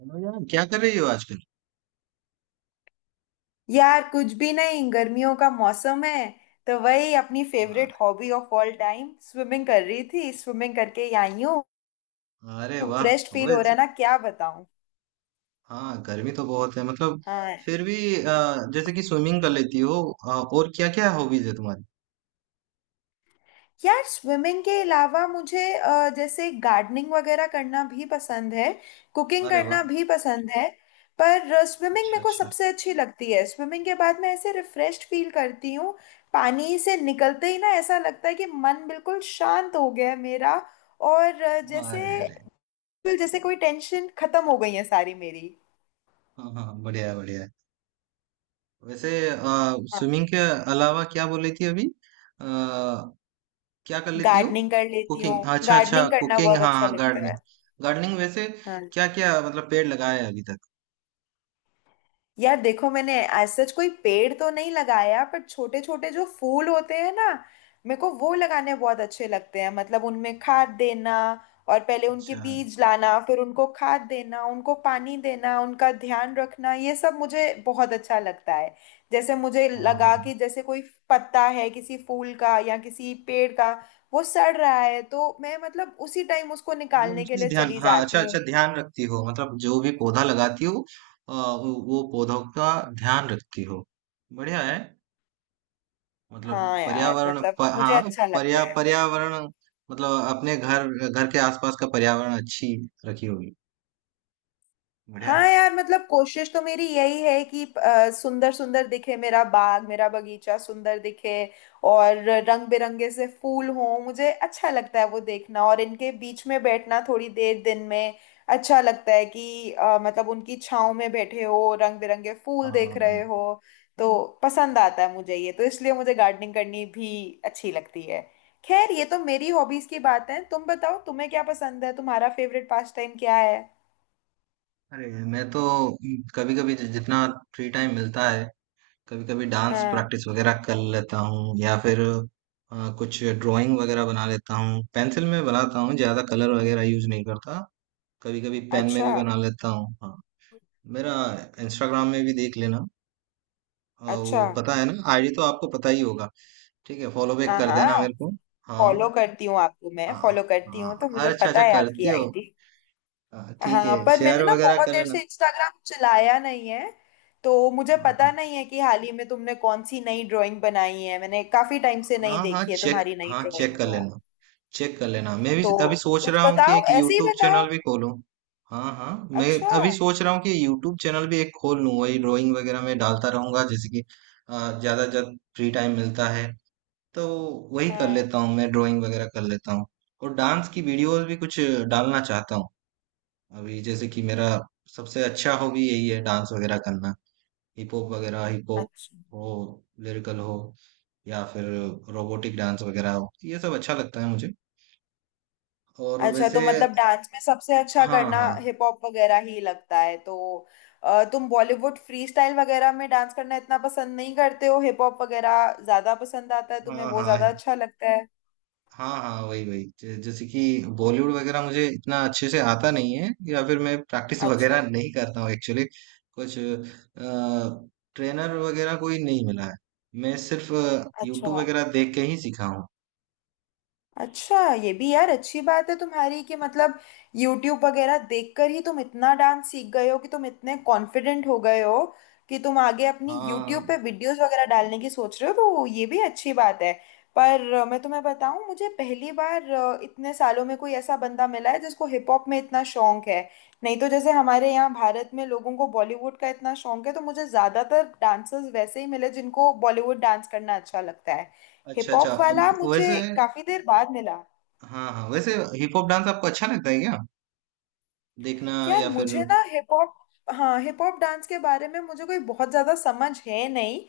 Hello यार, क्या कर रही हो आजकल। यार कुछ भी नहीं, गर्मियों का मौसम है तो वही अपनी वाह, favourite hobby of all time swimming कर रही थी। स्विमिंग करके आई हूँ। अरे वाह। फ्रेश फील हो रहा अवैध। है ना, क्या बताऊँ। हाँ, गर्मी तो बहुत है मतलब। हाँ, फिर भी जैसे कि स्विमिंग कर लेती हो। और क्या क्या हॉबीज है तुम्हारी। यार स्विमिंग के अलावा मुझे जैसे गार्डनिंग वगैरह करना भी पसंद है। कुकिंग अरे करना वाह। भी पसंद है। पर स्विमिंग अच्छा मेरे को अच्छा। सबसे अच्छी लगती है। स्विमिंग के बाद मैं ऐसे रिफ्रेश फील करती हूँ। पानी से निकलते ही ना ऐसा लगता है कि मन बिल्कुल शांत हो गया है मेरा। और अ, हाँ, अरे जैसे अरे। बिल्कुल जैसे कोई टेंशन खत्म हो गई है सारी मेरी। हाँ हाँ बढ़िया है, बढ़िया है। वैसे हाँ, स्विमिंग के अलावा क्या बोल रही थी अभी क्या कर लेती हो। गार्डनिंग कर लेती हूँ। कुकिंग, अच्छा अच्छा गार्डनिंग करना कुकिंग, बहुत हाँ अच्छा हाँ लगता गार्डनिंग। गार्डनिंग वैसे है। क्या क्या, मतलब पेड़ लगाया है अभी तक। यार देखो, मैंने एज सच कोई पेड़ तो नहीं लगाया, पर छोटे छोटे जो फूल होते हैं ना, मेरे को वो लगाने बहुत अच्छे लगते हैं। मतलब उनमें खाद देना, और पहले उनके अच्छा। बीज लाना, फिर उनको खाद देना, उनको पानी देना, उनका ध्यान रखना, ये सब मुझे बहुत अच्छा लगता है। जैसे मुझे हाँ हाँ, लगा कि जैसे कोई पत्ता है किसी फूल का या किसी पेड़ का, वो सड़ रहा है, तो मैं मतलब उसी टाइम उसको मतलब निकालने के उसमें लिए ध्यान, चली हाँ जाती अच्छा अच्छा, हूँ। ध्यान रखती हो मतलब जो भी पौधा लगाती हो। वो पौधों का ध्यान रखती हो। बढ़िया है। मतलब हाँ यार, पर्यावरण मतलब मुझे हाँ अच्छा लगता है। पर्यावरण। मतलब अपने घर घर के आसपास का पर्यावरण अच्छी रखी होगी। बढ़िया हाँ है। यार, मतलब कोशिश तो मेरी यही है कि सुंदर सुंदर दिखे मेरा बाग, मेरा बगीचा सुंदर दिखे। और रंग बिरंगे से फूल हों, मुझे अच्छा लगता है वो देखना, और इनके बीच में बैठना थोड़ी देर दिन में अच्छा लगता है कि मतलब उनकी छांव में बैठे हो, रंग बिरंगे हाँ फूल देख रहे हाँ। हो। तो पसंद आता है मुझे ये, तो इसलिए मुझे गार्डनिंग करनी भी अच्छी लगती है। खैर, ये तो मेरी हॉबीज की बात है। तुम बताओ, तुम्हें क्या पसंद है? तुम्हारा फेवरेट पास टाइम क्या है? अरे, मैं तो कभी कभी जितना फ्री टाइम मिलता है, कभी कभी डांस हाँ। प्रैक्टिस वगैरह कर लेता हूँ, या फिर कुछ ड्राइंग वगैरह बना लेता हूँ। पेंसिल में बनाता हूँ, ज्यादा कलर वगैरह यूज नहीं करता। कभी कभी पेन में अच्छा भी बना लेता हूँ, हाँ। मेरा इंस्टाग्राम में भी देख लेना। अच्छा। वो पता है ना, आईडी तो आपको पता ही होगा। ठीक है, फॉलो बैक हाँ कर देना हाँ, मेरे को। हाँ फॉलो करती हूँ आपको। मैं हाँ। फॉलो करती हूँ हाँ, तो मुझे अरे अच्छा पता अच्छा है करते आपकी हो। आईडी। हाँ, ठीक है, हाँ, पर मैंने शेयर ना वगैरह बहुत कर देर लेना। से इंस्टाग्राम चलाया नहीं है, तो मुझे हाँ हाँ। पता नहीं है कि हाल ही में तुमने कौन सी नई ड्राइंग बनाई है। मैंने काफी टाइम से नहीं हाँ हाँ देखी है चेक, तुम्हारी नई हाँ चेक ड्राइंग, कर लेना, चेक कर लेना। मैं भी तो अभी सोच कुछ रहा हूँ कि बताओ, एक ऐसे ही यूट्यूब बताओ। चैनल भी खोलूँ। हाँ हाँ। मैं अच्छा। अभी सोच रहा हूँ कि यूट्यूब चैनल भी एक खोल लूँ, वही ड्राइंग वगैरह में डालता रहूंगा। जैसे कि ज्यादा जब फ्री टाइम मिलता है तो वही कर हाँ, लेता हूँ, मैं ड्राइंग वगैरह कर लेता हूँ। और डांस की वीडियोस भी कुछ डालना चाहता हूँ। अभी जैसे कि मेरा सबसे अच्छा हॉबी यही है, डांस वगैरह करना। हिप हॉप वगैरह, हिप हॉप अच्छा हो, लिरिकल हो, या फिर रोबोटिक डांस वगैरह हो, ये सब अच्छा लगता है मुझे। और अच्छा। वैसे, तो मतलब डांस में सबसे अच्छा हाँ करना हाँ। हिप हॉप वगैरह ही लगता है, तो तुम बॉलीवुड फ्री स्टाइल वगैरह में डांस करना इतना पसंद नहीं करते हो? हिप हॉप वगैरह ज्यादा पसंद आता है तुम्हें, हाँ वो हाँ। ज्यादा अच्छा लगता है? हाँ हाँ वही वही जैसे कि बॉलीवुड वगैरह मुझे इतना अच्छे से आता नहीं है, या फिर मैं प्रैक्टिस वगैरह अच्छा। नहीं करता हूँ एक्चुअली। कुछ ट्रेनर वगैरह कोई नहीं मिला है, मैं सिर्फ अच्छा। यूट्यूब वगैरह देख के ही सीखा हूँ। अच्छा, ये भी यार अच्छी बात है तुम्हारी कि मतलब YouTube वगैरह देखकर ही तुम इतना डांस सीख गए हो कि तुम इतने कॉन्फिडेंट हो गए हो कि तुम आगे अपनी YouTube हाँ पे वीडियोस वगैरह डालने की सोच रहे हो, तो ये भी अच्छी बात है। पर मैं तुम्हें बताऊं, मुझे पहली बार इतने सालों में कोई ऐसा बंदा मिला है जिसको हिप हॉप में इतना शौक है। नहीं तो जैसे हमारे यहाँ भारत में लोगों को बॉलीवुड का इतना शौक है, तो मुझे ज्यादातर डांसर्स वैसे ही मिले जिनको बॉलीवुड डांस करना अच्छा लगता है। हिप अच्छा अच्छा हॉप वाला अब वैसे, मुझे काफी देर बाद मिला। हाँ हाँ वैसे हिप हॉप डांस आपको अच्छा लगता है क्या? देखना, यार या फिर, मुझे ना हिप हॉप, हाँ हिप हॉप डांस के बारे में मुझे कोई बहुत ज़्यादा समझ है नहीं।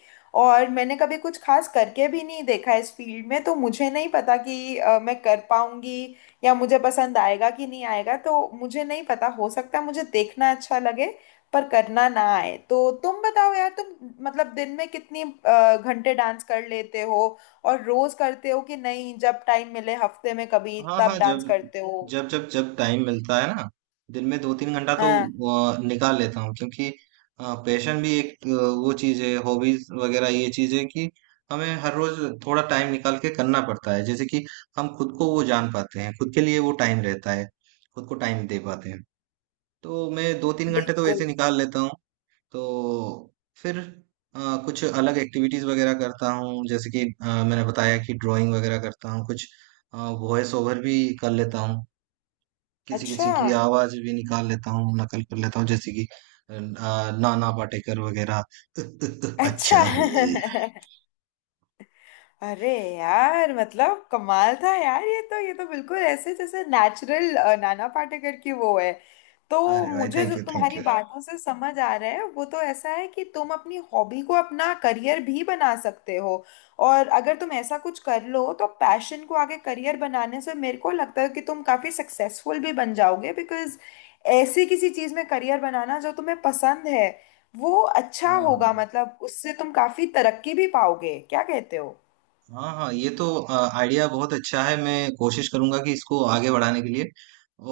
और मैंने कभी कुछ खास करके भी नहीं देखा इस फील्ड में, तो मुझे नहीं पता कि मैं कर पाऊंगी या मुझे पसंद आएगा कि नहीं आएगा। तो मुझे नहीं पता, हो सकता है मुझे देखना अच्छा लगे पर करना ना आए। तो तुम बताओ यार, तुम मतलब दिन में कितनी घंटे डांस कर लेते हो? और रोज करते हो कि नहीं, जब टाइम मिले हफ्ते में कभी हाँ हाँ तब डांस जब करते हो? जब जब जब टाइम मिलता है ना, दिन में 2-3 घंटा तो हाँ। निकाल लेता हूँ, क्योंकि पैशन भी एक वो चीज है, हॉबीज वगैरह ये चीज है कि हमें हर रोज थोड़ा टाइम निकाल के करना पड़ता है। जैसे कि हम खुद को वो जान पाते हैं, खुद के लिए वो टाइम रहता है, खुद को टाइम दे पाते हैं। तो मैं 2-3 घंटे तो बिल्कुल। ऐसे निकाल लेता हूँ। तो फिर अ, कुछ अलग एक्टिविटीज वगैरह करता हूँ, जैसे कि मैंने बताया कि ड्राइंग वगैरह करता हूँ, कुछ वॉइस ओवर भी कर लेता हूँ। किसी किसी अच्छा। की आवाज भी निकाल लेता हूँ, नकल कर लेता हूँ, जैसे कि अ, नाना पाटेकर वगैरह। अच्छा अच्छा। है। अरे यार, मतलब कमाल था यार ये तो। ये तो बिल्कुल ऐसे जैसे नेचुरल नाना पाटेकर की वो है तो। अरे भाई, मुझे थैंक जो यू, थैंक तुम्हारी यू। बातों से समझ आ रहा है, वो तो ऐसा है कि तुम अपनी हॉबी को अपना करियर भी बना सकते हो। और अगर तुम ऐसा कुछ कर लो तो पैशन को आगे करियर बनाने से मेरे को लगता है कि तुम काफी सक्सेसफुल भी बन जाओगे, बिकॉज ऐसी किसी चीज में करियर बनाना जो तुम्हें पसंद है, वो अच्छा हाँ हाँ। होगा। मतलब उससे तुम काफी तरक्की भी पाओगे, क्या कहते हो? हाँ हाँ ये तो आइडिया बहुत अच्छा है, मैं कोशिश करूंगा कि इसको आगे बढ़ाने के लिए।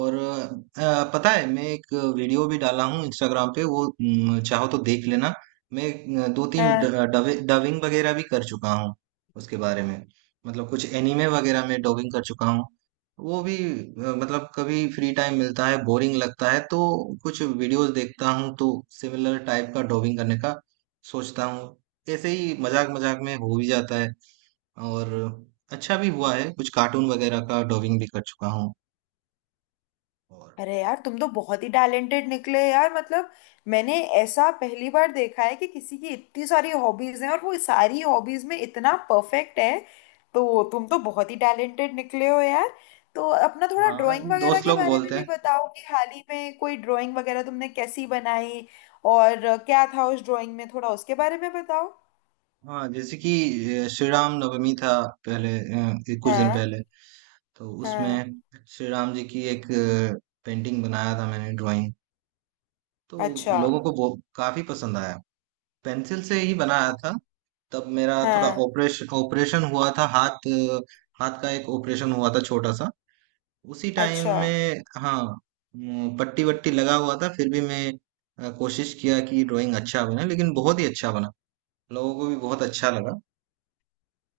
और पता है, मैं एक वीडियो भी डाला हूँ इंस्टाग्राम पे, वो चाहो तो देख लेना। मैं दो तीन हाँ। डबिंग वगैरह भी कर चुका हूँ उसके बारे में। मतलब कुछ एनिमे वगैरह में डबिंग कर चुका हूँ। वो भी मतलब कभी फ्री टाइम मिलता है, बोरिंग लगता है तो कुछ वीडियोस देखता हूँ, तो सिमिलर टाइप का डबिंग करने का सोचता हूँ। ऐसे ही मजाक मजाक में हो भी जाता है। और अच्छा भी हुआ है, कुछ कार्टून वगैरह का डबिंग भी कर चुका हूँ। और, अरे यार, तुम तो बहुत ही टैलेंटेड निकले यार। मतलब मैंने ऐसा पहली बार देखा है कि किसी की इतनी सारी हॉबीज हैं और वो सारी हॉबीज में इतना परफेक्ट है। तो तुम तो बहुत ही टैलेंटेड निकले हो यार। तो अपना थोड़ा हाँ ड्राइंग वगैरह दोस्त के लोग बारे में बोलते भी हैं। बताओ कि हाल ही में कोई ड्राइंग वगैरह तुमने कैसी बनाई, और क्या था उस ड्राइंग में, थोड़ा उसके बारे में बताओ। हाँ, जैसे कि श्री राम नवमी था पहले, ये कुछ दिन हाँ पहले। तो हाँ। उसमें श्री राम जी की एक पेंटिंग बनाया था मैंने, ड्राइंग। तो अच्छा। लोगों को बहुत काफी पसंद आया। पेंसिल से ही बनाया था। तब मेरा थोड़ा हाँ, ऑपरेशन ऑपरेशन हुआ था, हाथ हाथ का एक ऑपरेशन हुआ था, छोटा सा, उसी टाइम अच्छा। में, हाँ। पट्टी वट्टी लगा हुआ था, फिर भी मैं कोशिश किया कि ड्राइंग अच्छा बने, लेकिन बहुत ही अच्छा बना। लोगों को भी बहुत अच्छा लगा।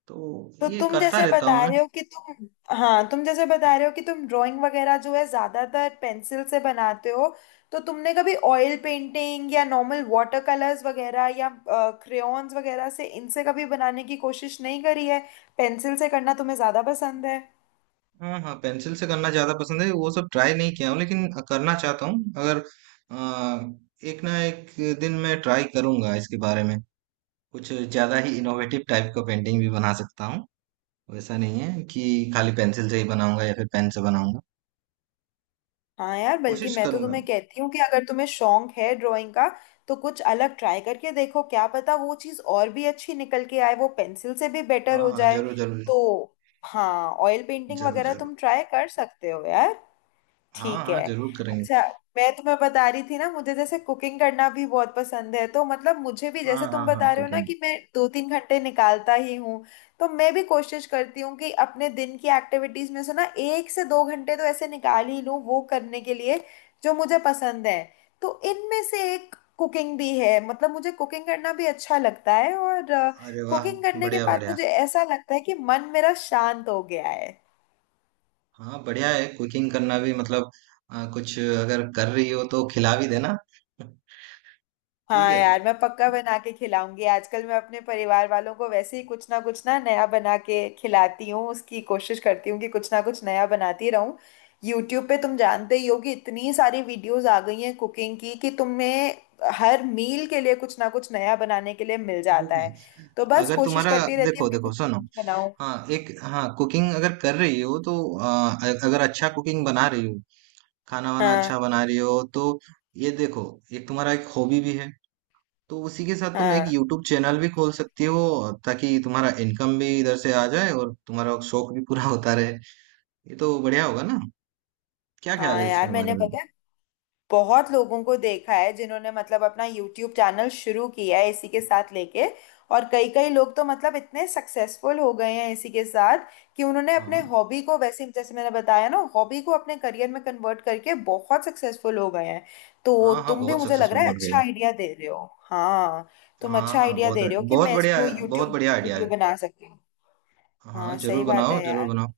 तो तो ये तुम करता जैसे रहता बता हूँ मैं। रहे हो कि तुम, हाँ तुम जैसे बता रहे हो कि तुम ड्राइंग वगैरह जो है ज्यादातर पेंसिल से बनाते हो। तो तुमने कभी ऑयल पेंटिंग या नॉर्मल वाटर कलर्स वगैरह या क्रेयॉन्स वगैरह से, इनसे कभी बनाने की कोशिश नहीं करी है? पेंसिल से करना तुम्हें ज्यादा पसंद है? हाँ हाँ, पेंसिल से करना ज्यादा पसंद है। वो सब ट्राई नहीं किया हूँ, लेकिन करना चाहता हूँ। अगर अ, एक ना एक दिन मैं ट्राई करूंगा इसके बारे में। कुछ ज्यादा ही इनोवेटिव टाइप का पेंटिंग भी बना सकता हूँ। वैसा नहीं है कि खाली पेंसिल से ही बनाऊंगा या फिर पेन से बनाऊंगा। हाँ यार, बल्कि कोशिश मैं तो करूंगा। तुम्हें कहती हूँ कि अगर तुम्हें शौक है ड्राइंग का, तो कुछ अलग ट्राई करके देखो। क्या पता वो चीज़ और भी अच्छी निकल के आए, वो पेंसिल से भी बेटर हाँ हो हाँ, जाए। जरूर जरूर। तो हाँ, ऑयल पेंटिंग ज़रूर, वगैरह ज़रूर। तुम ट्राई कर सकते हो यार। हाँ, ठीक हाँ, है। ज़रूर करेंगे। अच्छा, मैं तुम्हें बता रही थी ना, मुझे जैसे कुकिंग करना भी बहुत पसंद है। तो मतलब मुझे भी, जैसे हाँ, तुम हाँ, हाँ, बता रहे हो ना कुकिंग। कि मैं दो तीन घंटे निकालता ही हूँ, तो मैं भी कोशिश करती हूँ कि अपने दिन की एक्टिविटीज में से ना एक से दो घंटे तो ऐसे निकाल ही लूँ वो करने के लिए जो मुझे पसंद है। तो इनमें से एक कुकिंग भी है। मतलब मुझे कुकिंग करना भी अच्छा लगता है, और अरे वाह! कुकिंग करने के बढ़िया, बाद बढ़िया। मुझे ऐसा लगता है कि मन मेरा शांत हो गया है। हाँ, बढ़िया है कुकिंग करना भी मतलब कुछ अगर कर रही हो तो खिला भी देना। ठीक हाँ है? यार, मैं पक्का बना के खिलाऊंगी। आजकल मैं अपने परिवार वालों को वैसे ही कुछ ना नया बना के खिलाती हूँ। उसकी कोशिश करती हूँ कि कुछ ना कुछ नया बनाती रहूँ। यूट्यूब पे तुम जानते ही हो कि इतनी सारी वीडियोस आ गई हैं कुकिंग की कि तुम्हें हर मील के लिए कुछ ना कुछ नया बनाने के लिए मिल जाता देखिए, है। तो बस अगर कोशिश तुम्हारा, करती रहती देखो, हूँ कि देखो कुछ ना सुनो। कुछ बनाऊँ। हाँ, एक हाँ, कुकिंग अगर कर रही हो तो अगर अच्छा कुकिंग बना रही हो, खाना-वाना अच्छा हाँ। बना रही हो तो, ये देखो, एक तुम्हारा एक हॉबी भी है। तो उसी के साथ तुम एक हाँ। यूट्यूब चैनल भी खोल सकती हो, ताकि तुम्हारा इनकम भी इधर से आ जाए और तुम्हारा शौक भी पूरा होता रहे। ये तो बढ़िया होगा ना। क्या ख्याल हाँ है इसके यार, बारे मैंने, में? पता है, बहुत लोगों को देखा है जिन्होंने मतलब अपना यूट्यूब चैनल शुरू किया है इसी के साथ लेके। और कई कई लोग तो मतलब इतने सक्सेसफुल हो गए हैं इसी के साथ, कि उन्होंने अपने हाँ हॉबी को, वैसे जैसे मैंने बताया ना, हॉबी को अपने करियर में कन्वर्ट करके बहुत सक्सेसफुल हो गए हैं। तो हाँ, हाँ तुम भी, बहुत मुझे लग सक्सेसफुल रहा है, बन गए अच्छा हो। आइडिया दे रहे हो। हाँ, तुम हाँ अच्छा हाँ, आइडिया बहुत दे रहे हो कि बहुत मैं बढ़िया, इसको यूट्यूब बहुत बढ़िया आइडिया वीडियो है। बना सकती हूँ। हाँ, हाँ, सही जरूर बात बनाओ, है जरूर यार। बनाओ।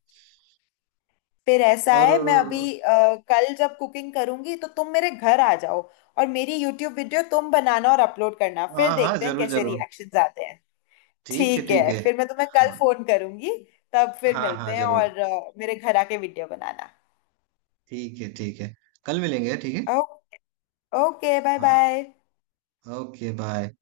फिर ऐसा है, मैं और, अभी कल जब कुकिंग करूंगी तो तुम मेरे घर आ जाओ, और मेरी यूट्यूब वीडियो तुम बनाना और अपलोड करना। फिर हाँ हाँ, देखते हैं जरूर कैसे जरूर, रिएक्शंस आते हैं। ठीक है ठीक ठीक है, है। फिर मैं तुम्हें कल हाँ फोन करूंगी। तब फिर हाँ, हाँ मिलते हैं, जरूर, और मेरे घर आके वीडियो बनाना। ठीक है ठीक है, कल मिलेंगे, ठीक है। ओ, ओके, बाय हाँ, बाय। Okay bye.